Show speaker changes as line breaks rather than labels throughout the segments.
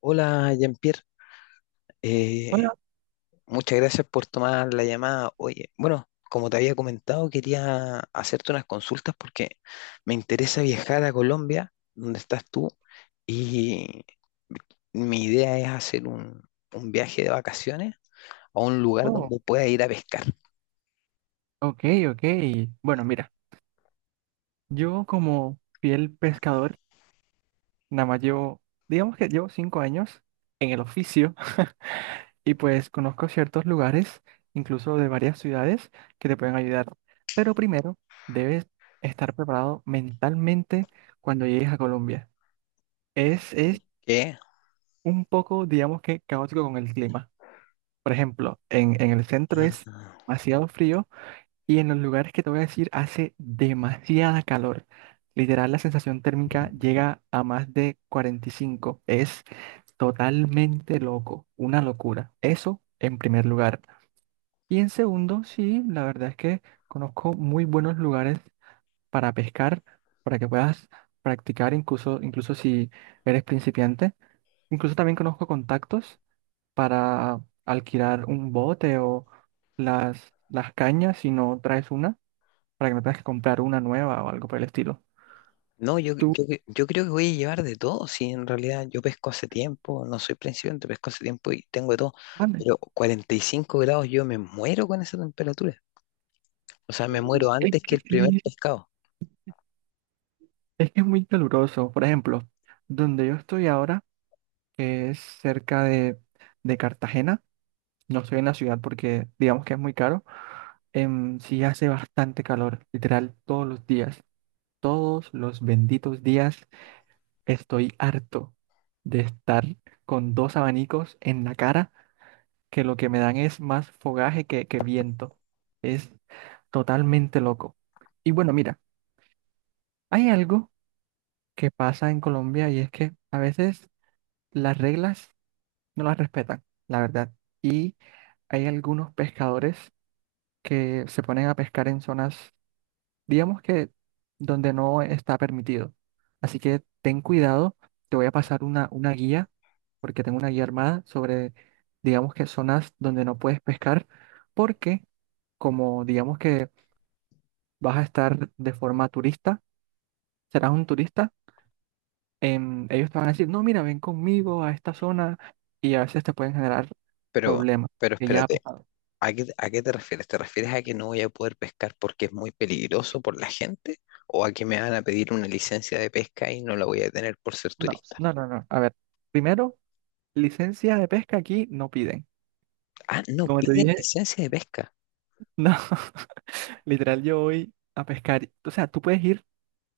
Hola, Jean-Pierre. Eh,
Hola.
muchas gracias por tomar la llamada. Oye, bueno, como te había comentado, quería hacerte unas consultas porque me interesa viajar a Colombia, donde estás tú, y mi idea es hacer un viaje de vacaciones a un lugar
Oh,
donde pueda ir a pescar.
ok, ok. Bueno, mira, yo como fiel pescador, nada más llevo, digamos que llevo cinco años en el oficio y pues conozco ciertos lugares, incluso de varias ciudades, que te pueden ayudar. Pero primero, debes estar preparado mentalmente cuando llegues a Colombia. Es
¿Qué?
un poco, digamos que, caótico con el clima. Por ejemplo, en el centro es demasiado frío. Y en los lugares que te voy a decir hace demasiada calor. Literal, la sensación térmica llega a más de 45. Es totalmente loco, una locura. Eso en primer lugar. Y en segundo, sí, la verdad es que conozco muy buenos lugares para pescar, para que puedas practicar incluso si eres principiante. Incluso también conozco contactos para alquilar un bote o las cañas si no traes una para que no tengas que comprar una nueva o algo por el estilo.
No, yo,
Tú,
yo, yo creo que voy a llevar de todo, si en realidad yo pesco hace tiempo, no soy principiante, pesco hace tiempo y tengo de todo,
vale.
pero 45 grados yo me muero con esa temperatura. O sea, me
Es
muero
es
antes que
que
el primer
sí,
pescado.
es que es muy caluroso. Por ejemplo, donde yo estoy ahora, que es cerca de Cartagena, no estoy en la ciudad porque digamos que es muy caro. Sí hace bastante calor, literal, todos los días. Todos los benditos días estoy harto de estar con dos abanicos en la cara que lo que me dan es más fogaje que viento. Es totalmente loco. Y bueno, mira, hay algo que pasa en Colombia y es que a veces las reglas no las respetan, la verdad. Y hay algunos pescadores que se ponen a pescar en zonas digamos que donde no está permitido. Así que ten cuidado, te voy a pasar una guía, porque tengo una guía armada sobre, digamos que zonas donde no puedes pescar, porque como digamos que vas a estar de forma turista, serás un turista, ellos te van a decir, no, mira, ven conmigo a esta zona y a veces te pueden generar
Pero,
problemas,
pero
que ya ha
espérate,
pasado.
¿a qué te refieres? ¿Te refieres a que no voy a poder pescar porque es muy peligroso por la gente? ¿O a que me van a pedir una licencia de pesca y no la voy a tener por ser
No,
turista?
no, no, no. A ver, primero, licencia de pesca aquí no piden.
Ah, no,
Como te
piden
dije,
licencia de pesca.
no. Literal, yo voy a pescar. O sea, tú puedes ir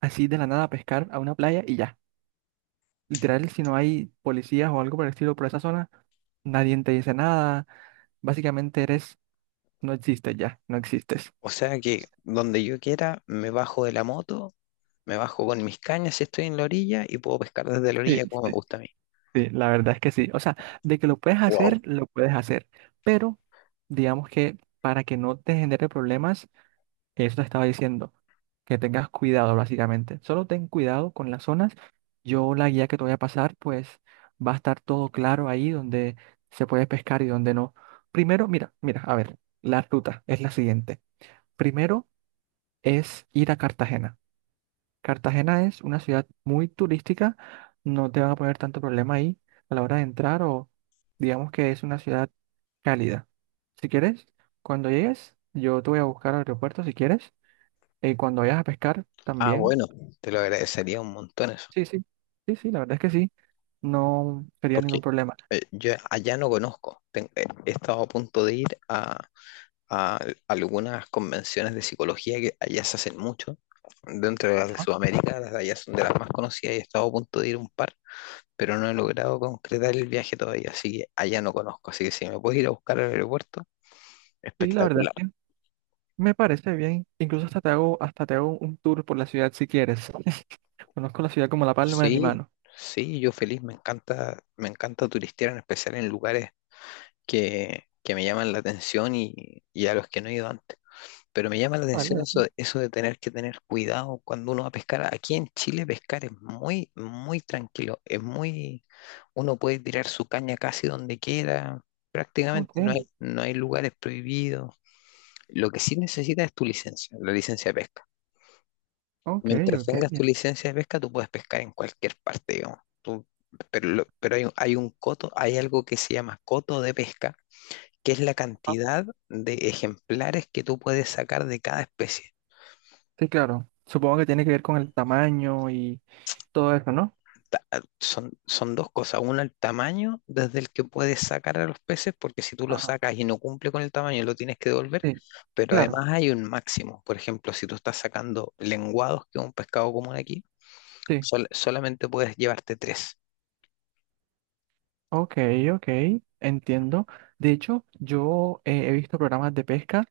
así de la nada a pescar a una playa y ya. Literal, si no hay policías o algo por el estilo por esa zona, nadie te dice nada. Básicamente eres, no existes ya, no existes.
O sea que donde yo quiera, me bajo de la moto, me bajo con mis cañas si estoy en la orilla y puedo pescar desde la orilla
Sí,
como me gusta a mí.
sí, la verdad es que sí. O sea, de que lo puedes
Wow.
hacer, lo puedes hacer. Pero digamos que para que no te genere problemas, eso te estaba diciendo, que tengas cuidado básicamente. Solo ten cuidado con las zonas. Yo la guía que te voy a pasar, pues va a estar todo claro ahí donde se puede pescar y donde no. Primero, mira, mira, a ver, la ruta es la siguiente. Primero es ir a Cartagena. Cartagena es una ciudad muy turística, no te van a poner tanto problema ahí a la hora de entrar o digamos que es una ciudad cálida. Si quieres, cuando llegues, yo te voy a buscar al aeropuerto si quieres cuando vayas a pescar
Ah,
también.
bueno, te lo agradecería un montón eso.
Sí, sí. Sí, sí, la verdad es que sí. No sería
Porque
ningún problema.
yo allá no conozco. He estado a punto de ir a algunas convenciones de psicología que allá se hacen mucho. Dentro de las de
Ajá.
Sudamérica, las de allá son de las más conocidas y he estado a punto de ir a un par, pero no he logrado concretar el viaje todavía, así que allá no conozco. Así que si me puedes ir a buscar al aeropuerto,
Sí, la verdad,
espectacular.
sí. Me parece bien. Incluso hasta te hago un tour por la ciudad si quieres. Conozco la ciudad como la palma de mi
Sí,
mano.
sí, yo feliz, me encanta turistear, en especial en lugares que me llaman la atención y a los que no he ido antes. Pero me llama la atención
Vale.
eso, eso de tener que tener cuidado cuando uno va a pescar. Aquí en Chile pescar es muy, muy tranquilo. Uno puede tirar su caña casi donde quiera. Prácticamente no hay,
Ok,
no hay lugares prohibidos. Lo que sí necesitas es tu licencia, la licencia de pesca.
ok,
Mientras
ok,
tengas
bien.
tu licencia de pesca, tú puedes pescar en cualquier parte, digamos. Pero hay, hay un coto, hay algo que se llama coto de pesca, que es la
Ajá.
cantidad de ejemplares que tú puedes sacar de cada especie.
Sí, claro. Supongo que tiene que ver con el tamaño y todo eso, ¿no?
ta- son dos cosas. Una, el tamaño desde el que puedes sacar a los peces, porque si tú lo
Ajá.
sacas y no cumple con el tamaño, lo tienes que devolver.
Sí,
Pero
claro.
además hay un máximo. Por ejemplo, si tú estás sacando lenguados, que es un pescado común aquí,
Sí.
solamente puedes llevarte tres.
Ok, ok. Entiendo. De hecho, yo he visto programas de pesca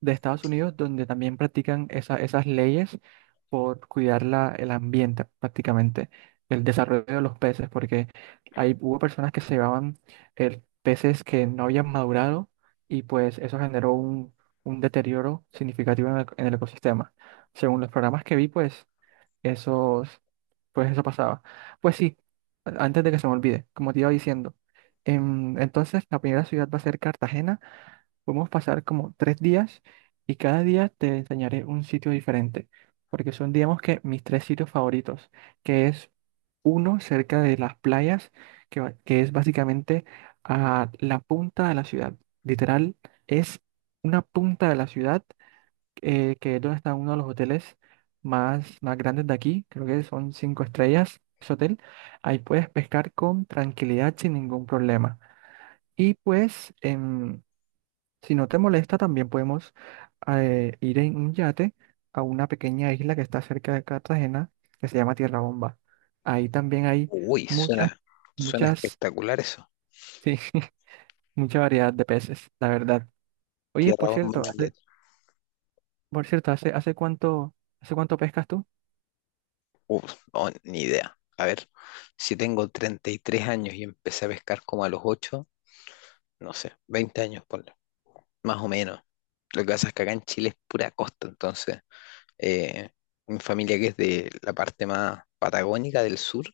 de Estados Unidos, donde también practican esas leyes por cuidar el ambiente prácticamente, el desarrollo de los peces, porque ahí hubo personas que se llevaban peces que no habían madurado y pues eso generó un deterioro significativo en en el ecosistema. Según los programas que vi, pues, esos, pues eso pasaba. Pues sí, antes de que se me olvide, como te iba diciendo, entonces la primera ciudad va a ser Cartagena. Podemos pasar como tres días y cada día te enseñaré un sitio diferente, porque son, digamos que, mis tres sitios favoritos, que es uno cerca de las playas, que es básicamente a la punta de la ciudad. Literal, es una punta de la ciudad, que es donde está uno de los hoteles más grandes de aquí, creo que son cinco estrellas ese hotel. Ahí puedes pescar con tranquilidad sin ningún problema. Y pues si no te molesta, también podemos ir en un yate a una pequeña isla que está cerca de Cartagena, que se llama Tierra Bomba. Ahí también hay
Uy,
muchas,
suena
muchas,
espectacular eso.
sí, mucha variedad de peces, la verdad. Oye, por
Tierra bomba en
cierto,
un
hace-
yate.
por cierto, ¿hace, hace cuánto, hace cuánto pescas tú?
Uf, no, ni idea. A ver, si tengo 33 años y empecé a pescar como a los 8 no sé, 20 años, por más o menos. Lo que pasa es que acá en Chile es pura costa, entonces eh, mi familia que es de la parte más patagónica del sur,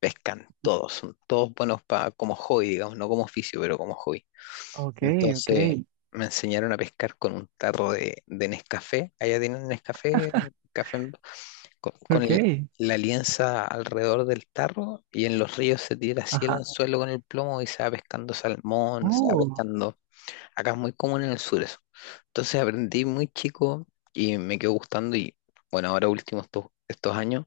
pescan todos, son todos buenos como hobby, digamos, no como oficio, pero como hobby.
Ok, ok,
Entonces me enseñaron a pescar con un tarro de Nescafé, allá tienen Nescafé, café en- con, con
ok,
el- la lienza alrededor del tarro y en los ríos se tira así el
ajá.
anzuelo con el plomo y se va pescando salmón, se va
Oh,
pescando. Acá es muy común en el sur eso. Entonces aprendí muy chico y me quedó gustando y bueno, ahora últimos estos años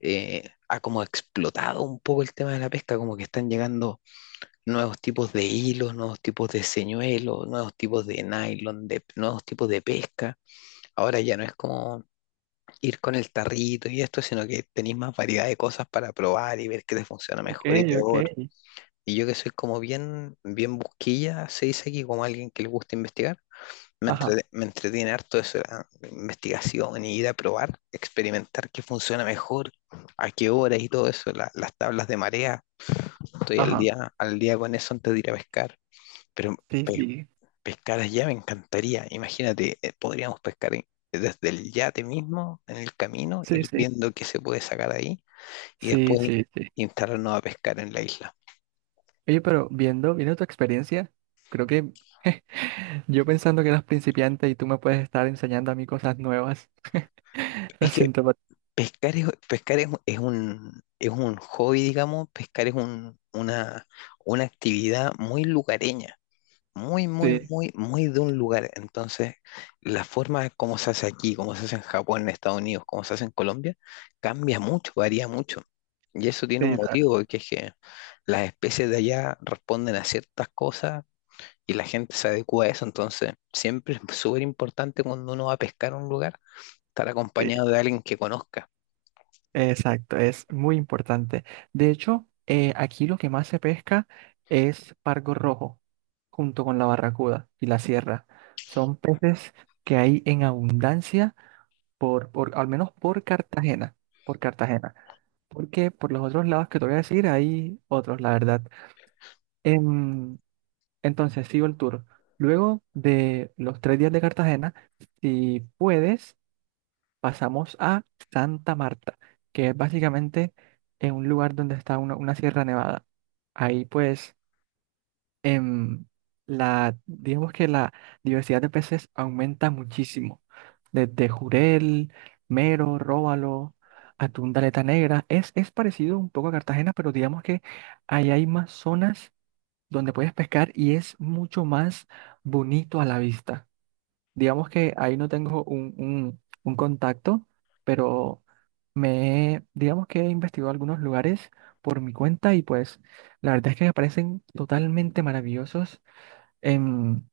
ha como explotado un poco el tema de la pesca, como que están llegando nuevos tipos de hilos, nuevos tipos de señuelos, nuevos tipos de nylon, nuevos tipos de pesca. Ahora ya no es como ir con el tarrito y esto, sino que tenéis más variedad de cosas para probar y ver qué te funciona
ok,
mejor y
ok,
peor. Y yo que soy como bien, bien busquilla, se dice aquí como alguien que le gusta investigar.
ajá,
Me entretiene harto eso, la investigación, y ir a probar, experimentar qué funciona mejor, a qué horas y todo eso, las tablas de marea. Estoy
ajá,
al día con eso antes de ir a pescar. Pero
sí,
pe-
sí,
pescar allá me encantaría. Imagínate, podríamos pescar desde el yate mismo, en el camino,
sí,
ir
sí,
viendo qué se puede sacar ahí y
sí,
después
sí, sí.
instalarnos a pescar en la isla.
Oye, pero viendo tu experiencia, creo que yo pensando que eras principiante y tú me puedes estar enseñando a mí cosas nuevas. Lo
Es que
siento,
pescar es, es un hobby, digamos, pescar es una actividad muy lugareña, muy, muy,
sí,
muy, muy de un lugar. Entonces, la forma como se hace aquí, como se hace en Japón, en Estados Unidos, como se hace en Colombia, cambia mucho, varía mucho. Y eso tiene un
sí,
motivo, que es que las especies de allá responden a ciertas cosas y la gente se adecua a eso. Entonces, siempre es súper importante cuando uno va a pescar a un lugar, estar
sí.
acompañado de alguien que conozca.
Exacto, es muy importante. De hecho, aquí lo que más se pesca es pargo rojo, junto con la barracuda y la sierra. Son peces que hay en abundancia, al menos por Cartagena, por Cartagena. Porque por los otros lados que te voy a decir, hay otros, la verdad. Em, entonces, sigo el tour. Luego de los tres días de Cartagena, si puedes, pasamos a Santa Marta, que es básicamente en un lugar donde está una sierra nevada. Ahí pues, em, digamos que la diversidad de peces aumenta muchísimo. Desde jurel, mero, róbalo, atún de aleta negra. Es parecido un poco a Cartagena, pero digamos que ahí hay más zonas donde puedes pescar y es mucho más bonito a la vista. Digamos que ahí no tengo un contacto, pero digamos que he investigado algunos lugares por mi cuenta y pues la verdad es que me parecen totalmente maravillosos. en-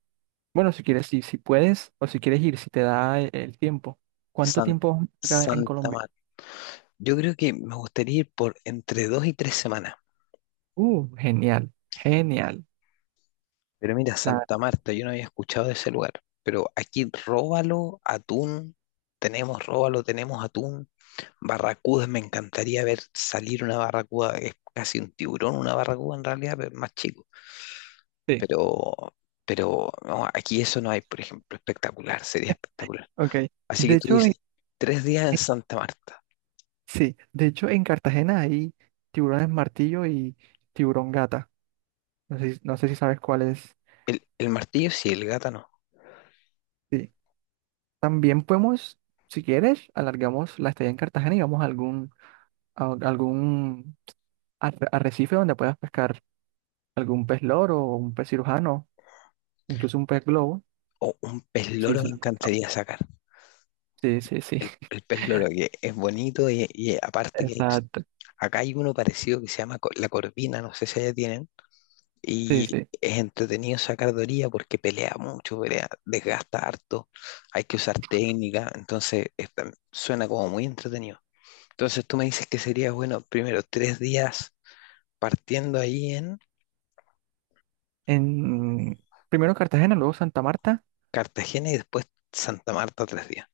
bueno, si quieres, si puedes o si quieres ir, si te da el tiempo. ¿Cuánto
San-
tiempo vas a estar acá en
Santa
Colombia?
Marta. Yo creo que me gustaría ir por entre 2 y 3 semanas.
Genial, genial.
Pero mira,
La,
Santa Marta, yo no había escuchado de ese lugar. Pero aquí róbalo, atún, tenemos róbalo, tenemos atún. Barracudas, me encantaría ver salir una barracuda, es casi un tiburón, una barracuda en realidad, pero más chico.
sí,
Pero, pero no, aquí eso no hay, por ejemplo, espectacular, sería espectacular.
ok.
Así
De
que tú
hecho,
dices, 3 días en Santa Marta.
sí, de hecho en Cartagena hay tiburones martillo y tiburón gata. No sé, no sé si sabes cuál es.
El martillo sí, el gata no.
Sí. También podemos, si quieres, alargamos la estadía en Cartagena y vamos a algún arrecife donde puedas pescar algún pez loro o un pez cirujano, incluso un pez globo.
O un pez
Sí,
loro
sí,
me
lo encontramos.
encantaría sacar.
Sí, sí, sí.
El, el pez loro que es bonito y aparte que
Exacto.
acá hay uno parecido que se llama la corvina, no sé si allá tienen.
Sí,
Y
sí.
es entretenido sacar de orilla porque pelea mucho, pelea, desgasta harto, hay que usar técnica, entonces es suena como muy entretenido. Entonces tú me dices que sería bueno primero 3 días partiendo ahí en
En, primero Cartagena, luego Santa Marta.
Cartagena y después Santa Marta 3 días.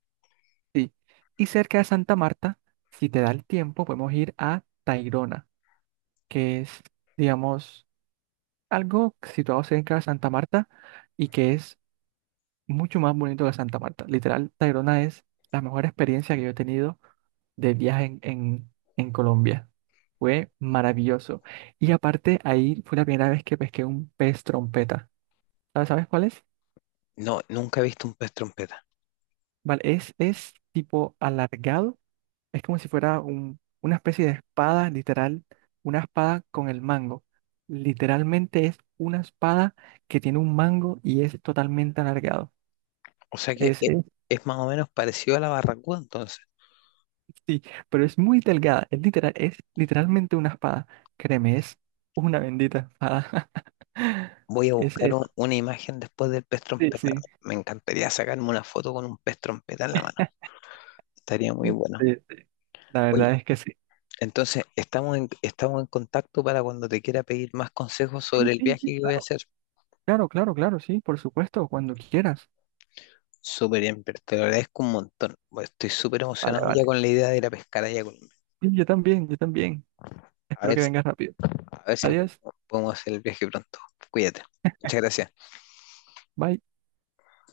Sí. Y cerca de Santa Marta, si te da el tiempo, podemos ir a Tayrona. Que es, digamos, algo situado cerca de Santa Marta y que es mucho más bonito que Santa Marta. Literal, Tayrona es la mejor experiencia que yo he tenido de viaje en Colombia. Fue maravilloso. Y aparte, ahí fue la primera vez que pesqué un pez trompeta. ¿ sabes cuál es?
No, nunca he visto un pez trompeta.
Vale, es tipo alargado. Es como si fuera una especie de espada, literal, una espada con el mango. Literalmente es una espada que tiene un mango y es totalmente alargado.
O sea que
Es, es-
es más o menos parecido a la barracuda, entonces.
sí, pero es muy delgada. Es literal, es literalmente una espada. Créeme, es una bendita espada.
Voy a
Es
buscar
eso.
una imagen después del pez
Sí,
trompeta.
sí.
Me encantaría sacarme una foto con un pez trompeta en la mano. Estaría muy
Sí,
bueno.
sí, la
Oye,
verdad es que sí.
entonces estamos en contacto para cuando te quiera pedir más consejos
Sí,
sobre el
sí,
viaje
sí,
que voy a
claro.
hacer.
Claro, claro, claro, sí, por supuesto, cuando quieras.
Súper bien, pero te lo agradezco un montón. Bueno, estoy súper
Vale,
emocionado ya
vale.
con la idea de ir a pescar allá.
Sí, yo también, yo también.
A
Espero
ver,
que
si-
vengas rápido.
a ver si
Adiós.
podemos hacer el viaje pronto. Cuídate. Muchas gracias.
Bye.